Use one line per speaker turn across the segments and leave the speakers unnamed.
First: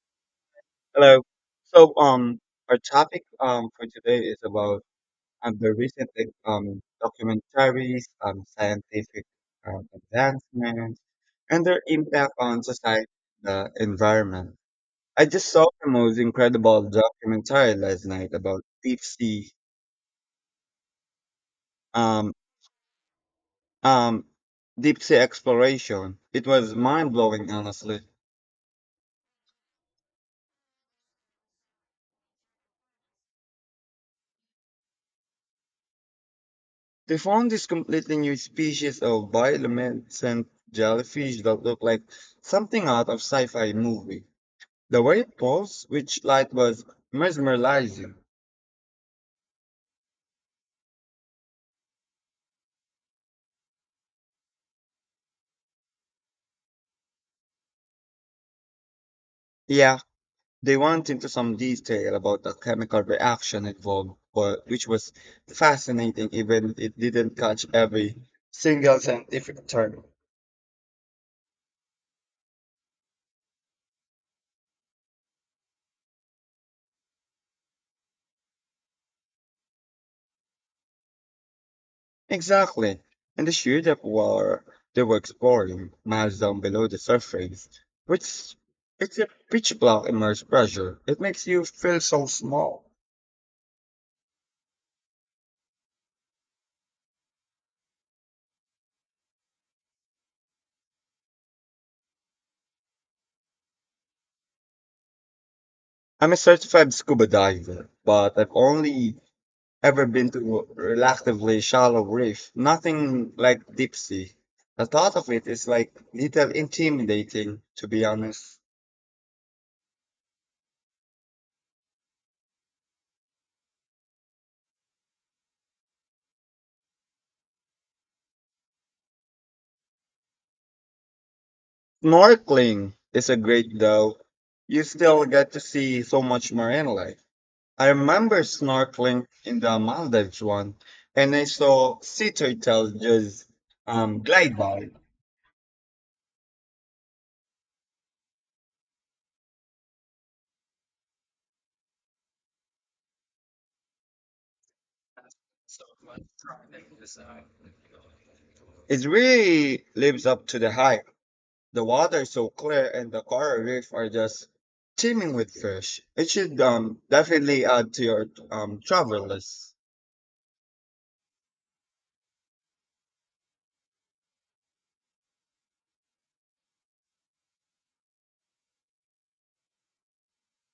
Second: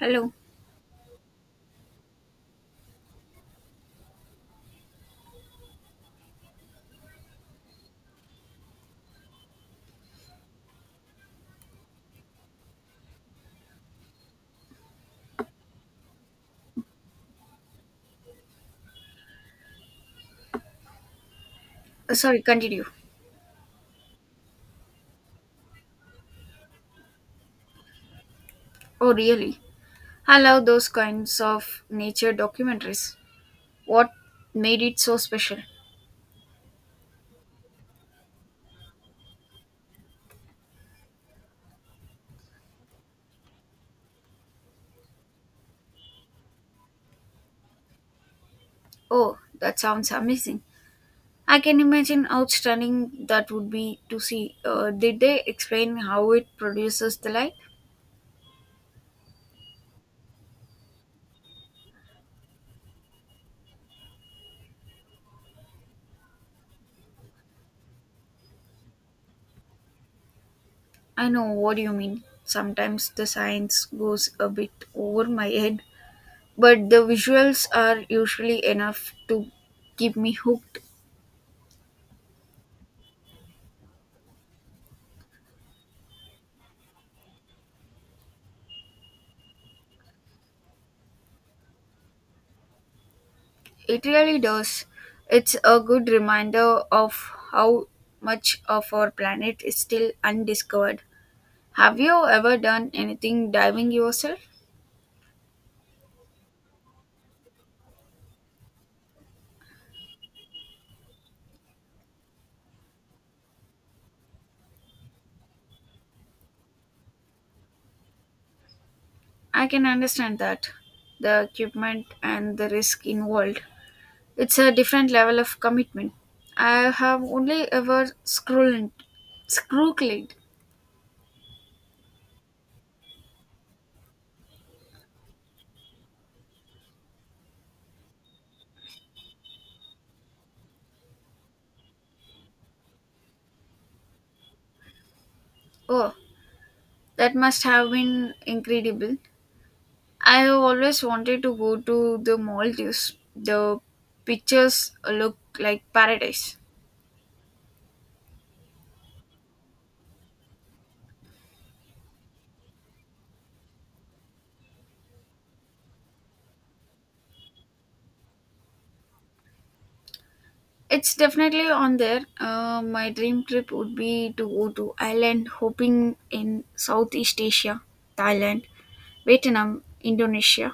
Hello.
Hello. So, um, our topic for today is about the recent documentaries, scientific advancements, and their impact on society, the environment. I just saw the most incredible documentary last night about
Uh,
um,
Sorry, continue.
um, deep sea exploration. It was mind blowing, honestly.
Oh, really? I love those kinds of nature documentaries. What made it so special?
They found this completely new species of bioluminescent jellyfish that looked like something out of sci-fi movie. The way it pulsed, which light was mesmerizing.
Oh, that sounds amazing. I can imagine how stunning that would be to see. Did they explain how it produces the light?
Yeah, they went into some detail about the chemical reaction involved, but which was fascinating even if it didn't catch every single scientific term.
I know what you mean. Sometimes the science goes a bit over my head, but the visuals are usually enough to keep me hooked.
Exactly. And the sheer depth were they were exploring, miles down below the surface, which it's a pitch black immersed pressure. It makes you feel so small.
It really does. It's a good reminder of how much of our planet is still undiscovered. Have you ever done anything diving yourself?
I'm a certified scuba diver, but I've only ever been to a relatively shallow reef, nothing like deep sea. The thought of it is like little intimidating, to be honest.
I can understand that. The equipment and the risk involved. It's a different level of commitment. I have only ever scrolled, screwed.
Snorkeling is a great though. You still get to see so much marine life. I remember snorkeling in the Maldives one, and I saw sea turtles just glide by.
Oh, that must have been incredible. I have always wanted to go to the Maldives. The pictures look like paradise.
It really lives up to the hype. The water is so clear, and the coral reef are just teeming with fish. It should definitely add to your travel list.
It's definitely on there. My dream trip would be to go to island hopping in Southeast Asia, Thailand, Vietnam, Indonesia.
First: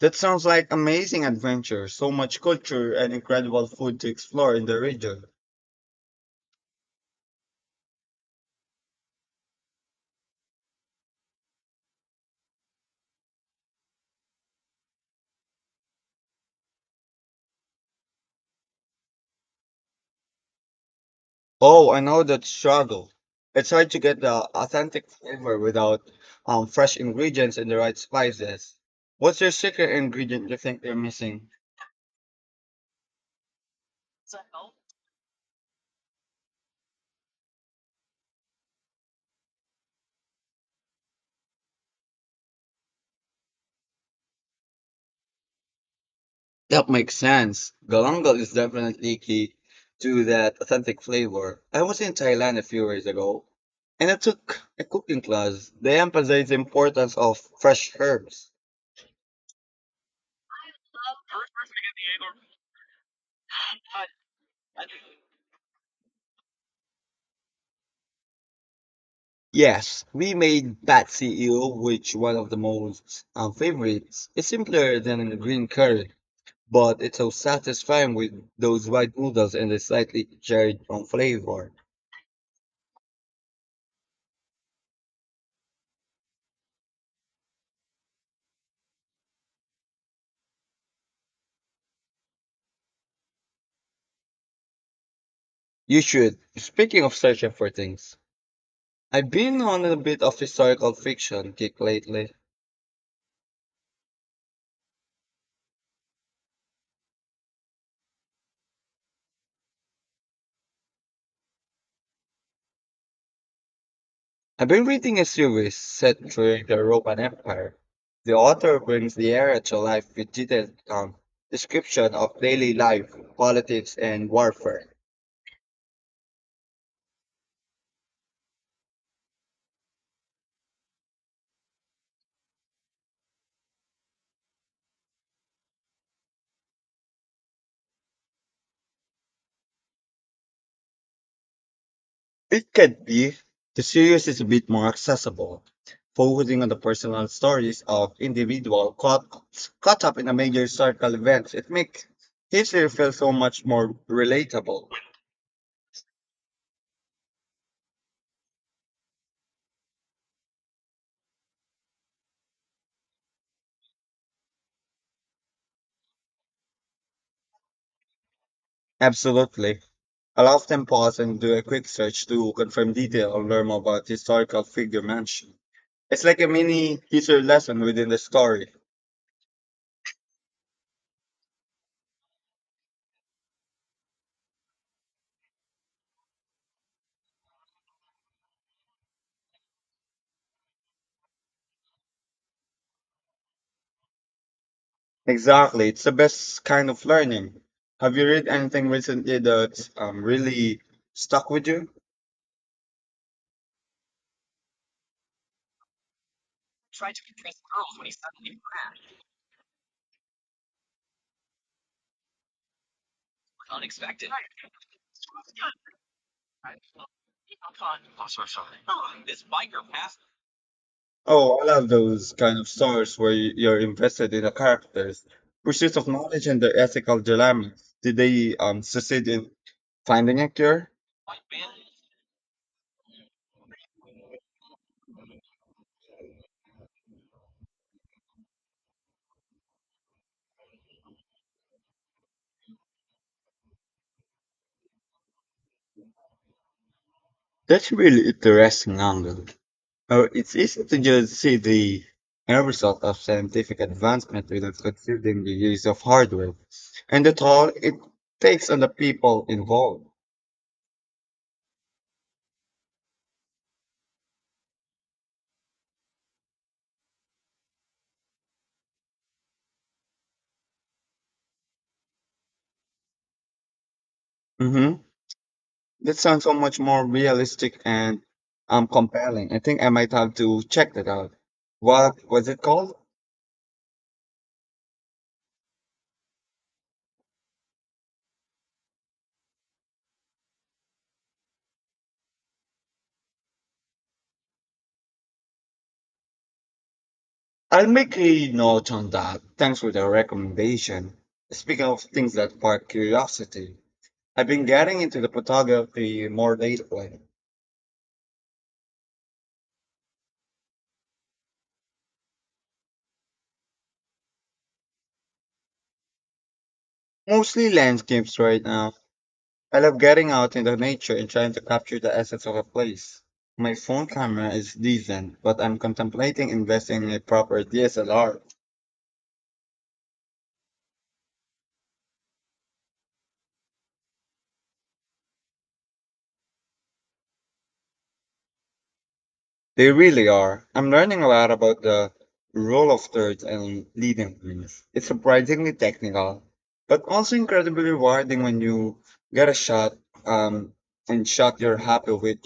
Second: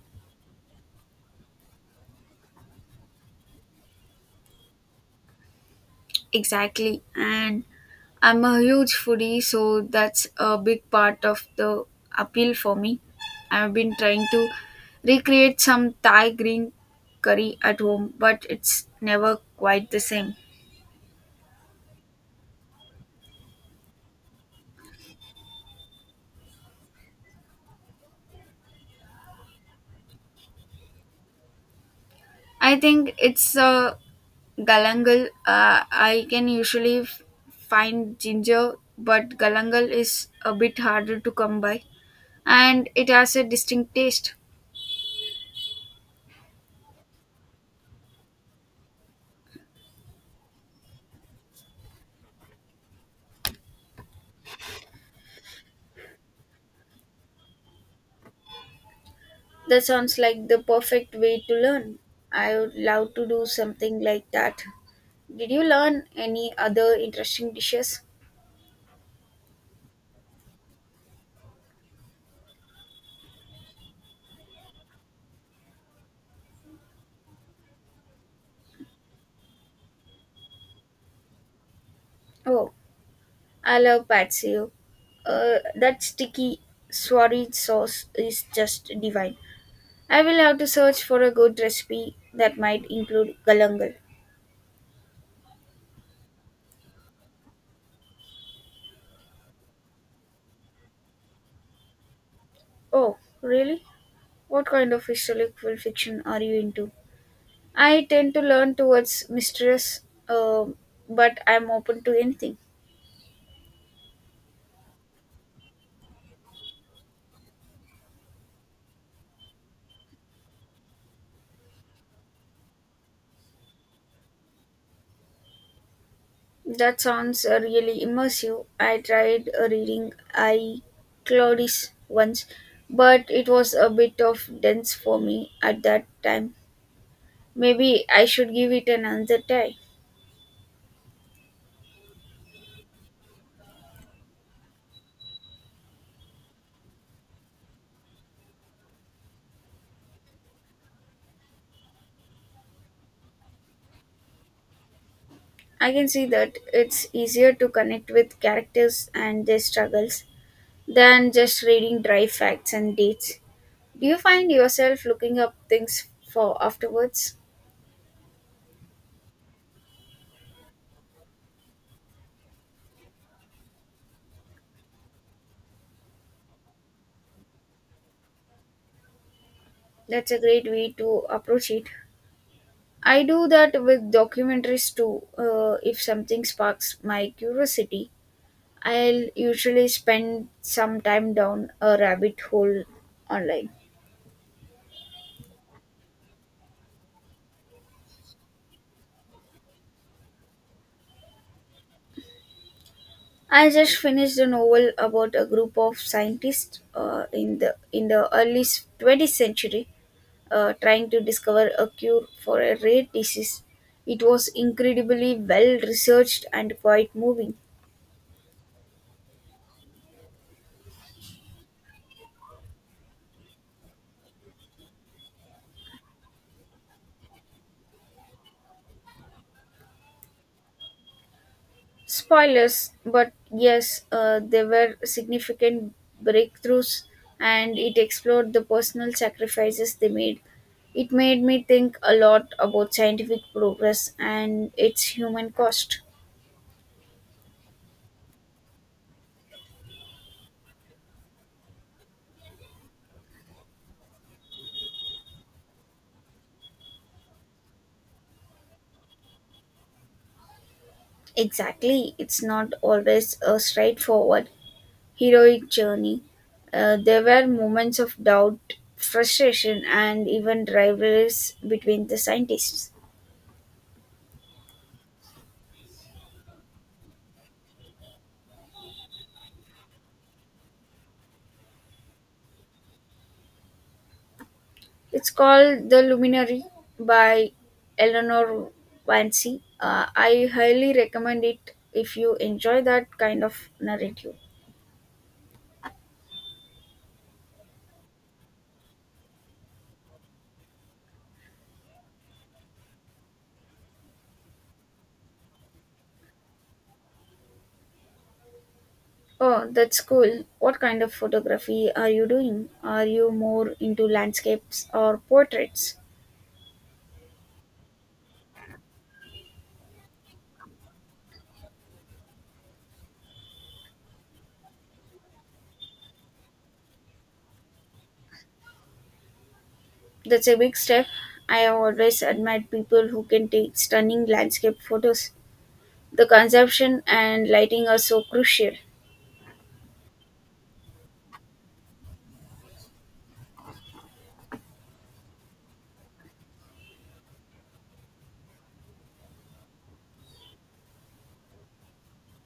That sounds like amazing adventure. So much culture and incredible food to explore in the region.
Exactly. And I'm a huge foodie, so that's a big part of the appeal for me. I've been trying to recreate some Thai green curry at home, but it's never quite the same.
Oh, I know that struggle. I tried to get the authentic flavor without fresh ingredients and the right spices. What's your secret ingredient you think they're missing?
I think it's a galangal. I can usually find ginger, but galangal is a bit harder to come by, and it has a distinct taste.
That makes sense. Galangal is definitely key to that authentic flavor. I was in Thailand a few years ago, and I took a cooking class. They emphasize the importance of fresh herbs.
That sounds like the perfect way to learn. I would love to do something like that. Did you learn any other interesting dishes?
Yes, we made bat CEO, which one of the most favorites. It's simpler than a green curry but it's so satisfying with those white noodles and the slightly cherry on flavor.
Oh, I love patio. That sticky swarry sauce is just divine. I will have to search for a good recipe that might include galangal.
You should. Speaking of searching for things, I've been on a bit of historical fiction kick lately.
Oh, really? What kind of historical fiction are you into? I tend to learn towards mistress, uh, but I'm open to anything.
I've been reading a series set during the Roman Empire. The author brings the era to life with detailed description of daily life, politics, and warfare.
That sounds really immersive. I tried reading I Claudius once, but it was a bit of dense for me at that time. Maybe I should give it another try.
It can be. The series is a bit more accessible, focusing on the personal stories of individuals caught up in a major historical event. It makes history feel so much more relatable.
I can see that it's easier to connect with characters and their struggles than just reading dry facts and dates. Do you find yourself looking up things for afterwards?
Absolutely. I'll often pause and do a quick search to confirm detail or learn more about historical figure mentioned. It's like a mini history lesson within the story.
That's a great way to approach it. I do that with documentaries too. If something sparks my curiosity, I'll usually spend some time down a rabbit hole online.
Exactly. It's the best kind of learning. Have you read anything recently that really stuck with you?
I just finished a novel about a group of scientists in the early 20th century trying to discover a cure for a rare disease. It was incredibly well researched and quite moving.
Oh, I love those kind of stories where you're invested in the characters' pursuit of knowledge and their ethical dilemmas. Did they succeed in finding a cure?
Spoilers, but yes, there were significant breakthroughs and it explored the personal sacrifices they made. It made me think a lot about scientific progress and its human cost.
That's a really interesting angle. It's easy to just see the end result of scientific advancement without considering the use of hardware and the toll it takes on the people involved.
Exactly, it's not always a straightforward, heroic journey. There were moments of doubt, frustration, and even rivalries between the scientists.
Mm-hmm. That sounds so much more realistic and compelling. I think I might have to check that out. What was it called?
It's called The Luminary by Eleanor Vance. I highly recommend it if you enjoy that kind of narrative.
I'll make a note on that. Thanks for the recommendation. Speaking of things that spark curiosity, I've been getting into the photography more lately.
Oh, that's cool. What kind of photography are you doing? Are you more into landscapes or portraits?
Mostly landscapes right now. I love getting out in the nature and trying to capture the essence of a place. My phone camera is decent, but I'm contemplating investing in a proper DSLR.
That's a big step. I have always admired people who can take stunning landscape photos. The conception and lighting are so crucial.
They really are. I'm learning a lot about the role of thirds and leading teams. It's surprisingly technical, but also incredibly rewarding when you get a shot um, and shot you're happy with.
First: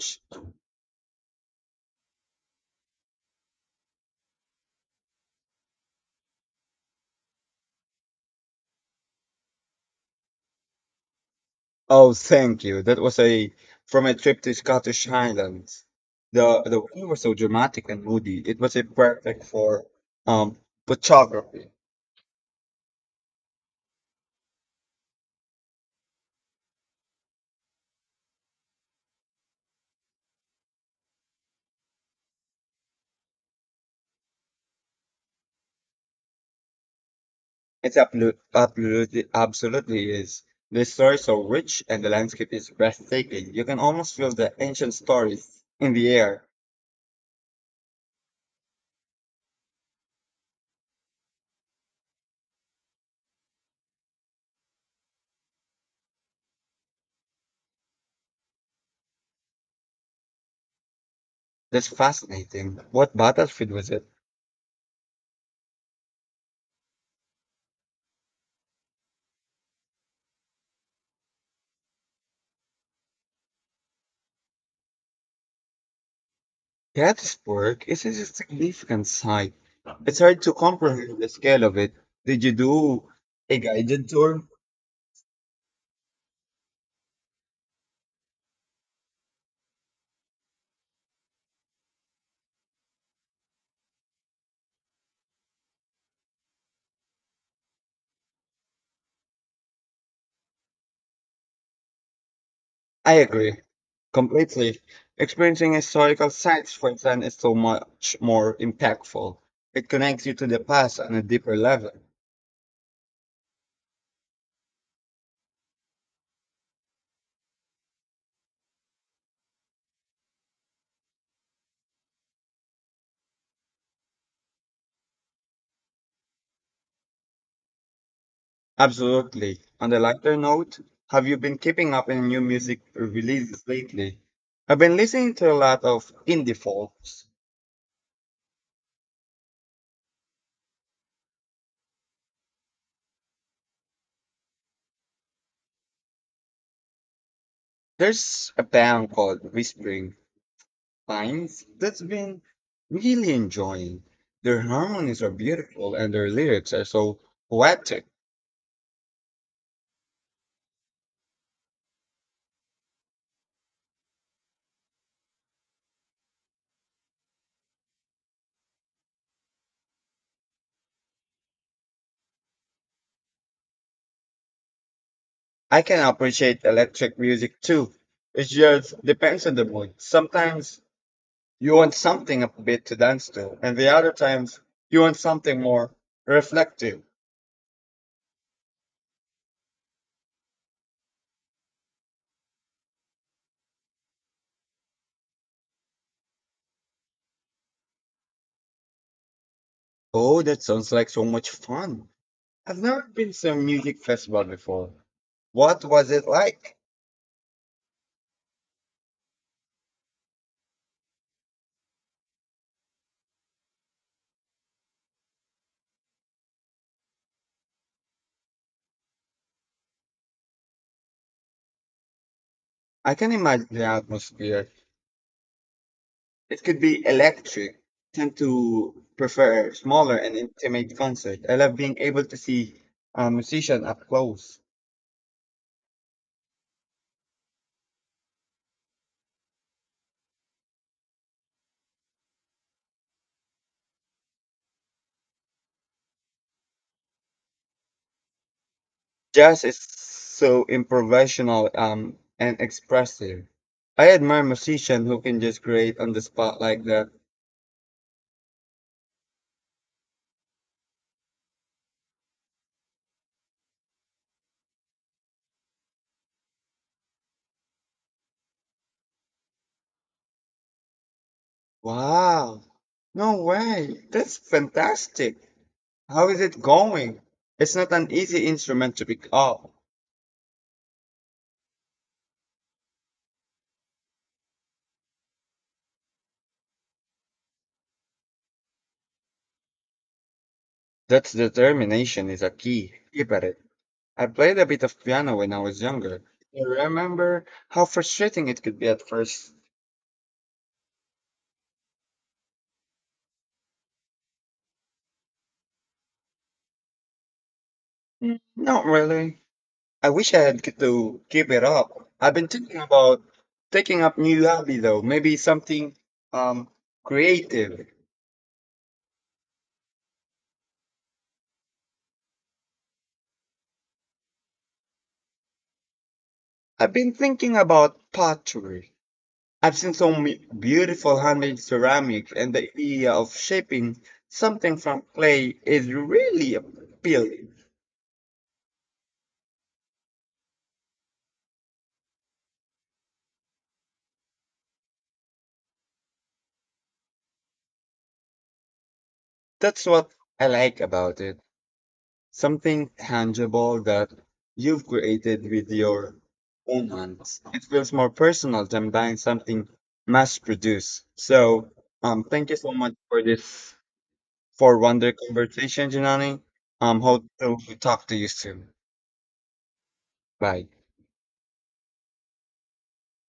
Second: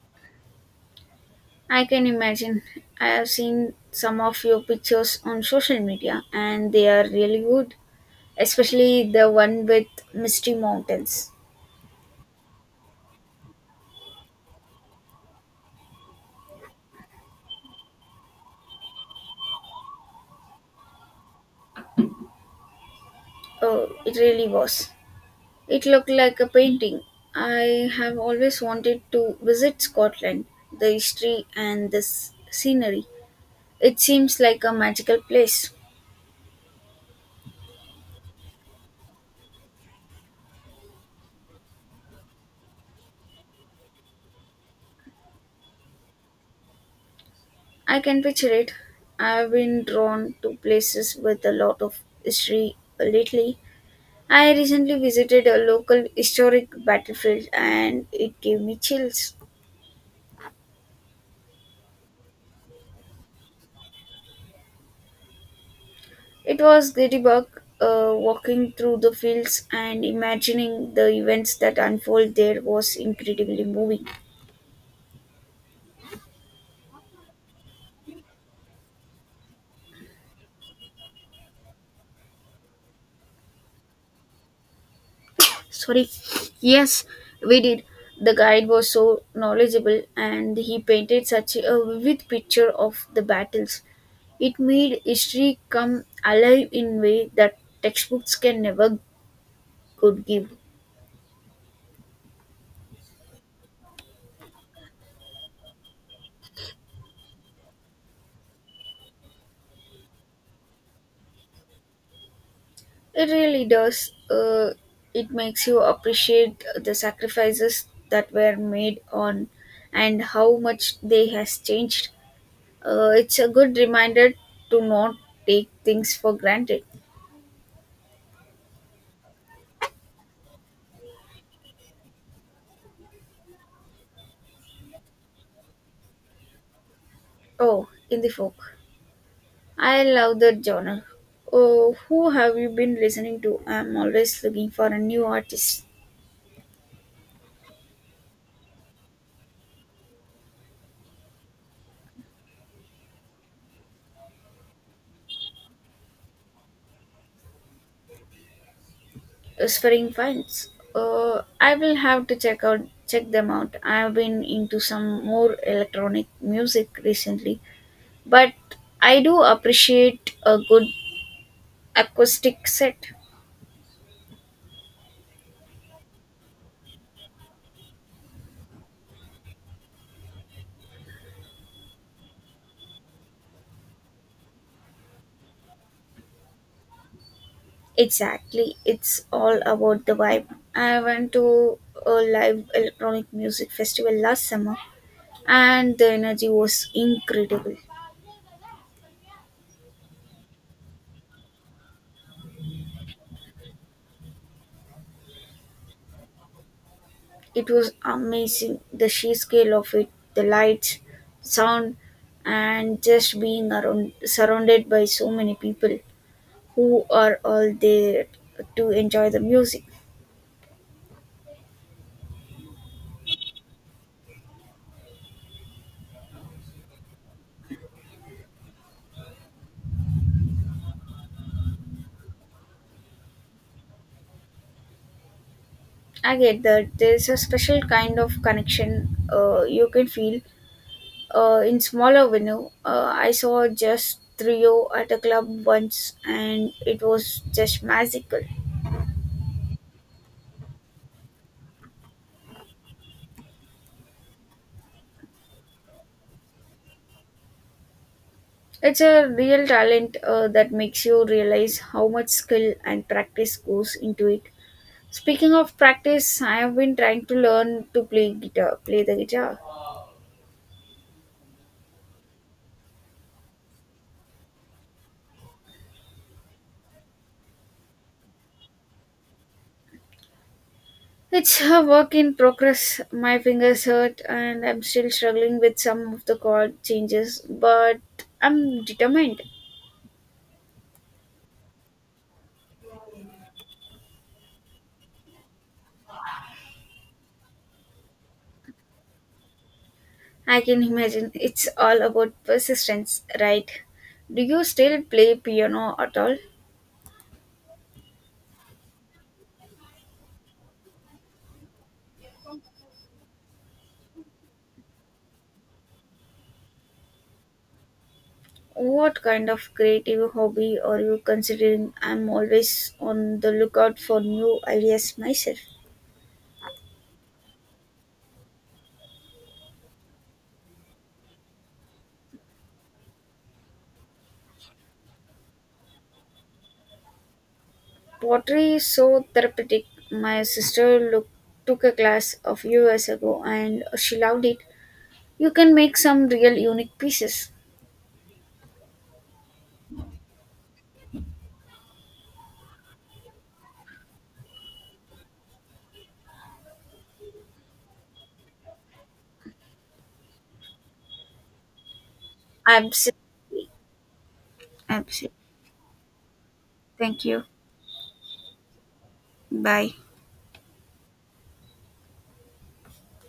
I can imagine. I have seen some of your pictures on social media and they are really good, especially the one with Misty Mountains.
Oh, thank you. That was a from a trip to Scottish Highlands. The weather was so dramatic and moody. It was a perfect for um photography.
Oh, it really was. It looked like a painting. I have always wanted to visit Scotland, the history and the scenery. It seems like a magical place.
It's absolutely is. The stories are rich and the landscape is breathtaking. You can almost feel the ancient stories in the air.
I can picture it. I've been drawn to places with a lot of history lately. I recently visited a local historic battlefield and it gave me chills.
That's fascinating. What battlefield was it?
It was Gettysburg, walking through the fields and imagining the events that unfold there was incredibly moving.
Gettysburg is a significant site. It's hard to comprehend the scale of it. Did you do a guided tour?
Sorry, yes, we did. The guide was so knowledgeable and he painted such a vivid picture of the battles. It made history come alive in way that textbooks can never could give.
I agree. Completely. Experiencing historical sites firsthand is so much more impactful. It connects you to the past on a deeper level.
It really does. It makes you appreciate the sacrifices that were made on and how much they has changed. It's a good reminder to not take things for granted.
Absolutely. On the lighter note, have you been keeping up in new music releases lately? I've been listening to a lot of indie folks.
Oh, in the folk. I love that genre. Oh, who have you been listening to? I'm always looking for a new artist.
There's a band called Whispering Pines that's been really enjoying. Their harmonies are beautiful and their lyrics are so poetic.
Whispering Finds. I will have to check them out. I've been into some more electronic music recently, but I do appreciate a good acoustic set.
I can appreciate electric music too. It just depends on the mood. Sometimes you want something a bit to dance to, and the other times you want something more reflective.
Exactly, it's all about the vibe. I went to a live electronic music festival last summer and the energy was incredible.
Oh, that sounds like so much fun. I've never been to a music festival before. What was it like?
It was amazing the sheer scale of it, the lights, sound, and just being around surrounded by so many people who are all there to enjoy the music.
I can imagine the atmosphere. It could be electric. Tend to prefer smaller and intimate concert. I love being able to see a musician up close.
I get that there's a special kind of connection you can feel in smaller venue. I saw just trio at a club once, and it was just magical.
Jazz is so improvisational and expressive. I admire musicians who can just create on the spot like that.
It's a real talent that makes you realize how much skill and practice goes into it. Speaking of practice, I have been trying to learn to play guitar, play the guitar.
Wow. No way. That's fantastic. How is it going? It's not an easy instrument to pick up.
It's a work in progress. My fingers hurt and I'm still struggling with some of the chord changes, but I'm determined.
That determination is a key. Keep at it. I played a bit of piano when I was younger. I remember how frustrating it could be at first.
I can imagine it's all about persistence, right? Do you still play piano at all?
Not really. I wish I had get to keep it up. I've been thinking about taking up new hobby though. Maybe something um creative.
What kind of creative hobby are you considering? I'm always on the lookout for new ideas myself.
I've been thinking about pottery. I've seen some beautiful handmade ceramics, and the idea of shaping something from clay is really appealing.
Pottery is so therapeutic. My sister took a class a few years ago and she loved it. You can make some real unique pieces.
That's what I like about it. Something tangible that you've created with your own hands. It feels more personal than buying something mass produced. Thank you so much for
Absolutely.
this for wonder
Absolutely.
conversation, Janani.
Thank
Hope
you.
to talk to you soon.
Bye.
Bye.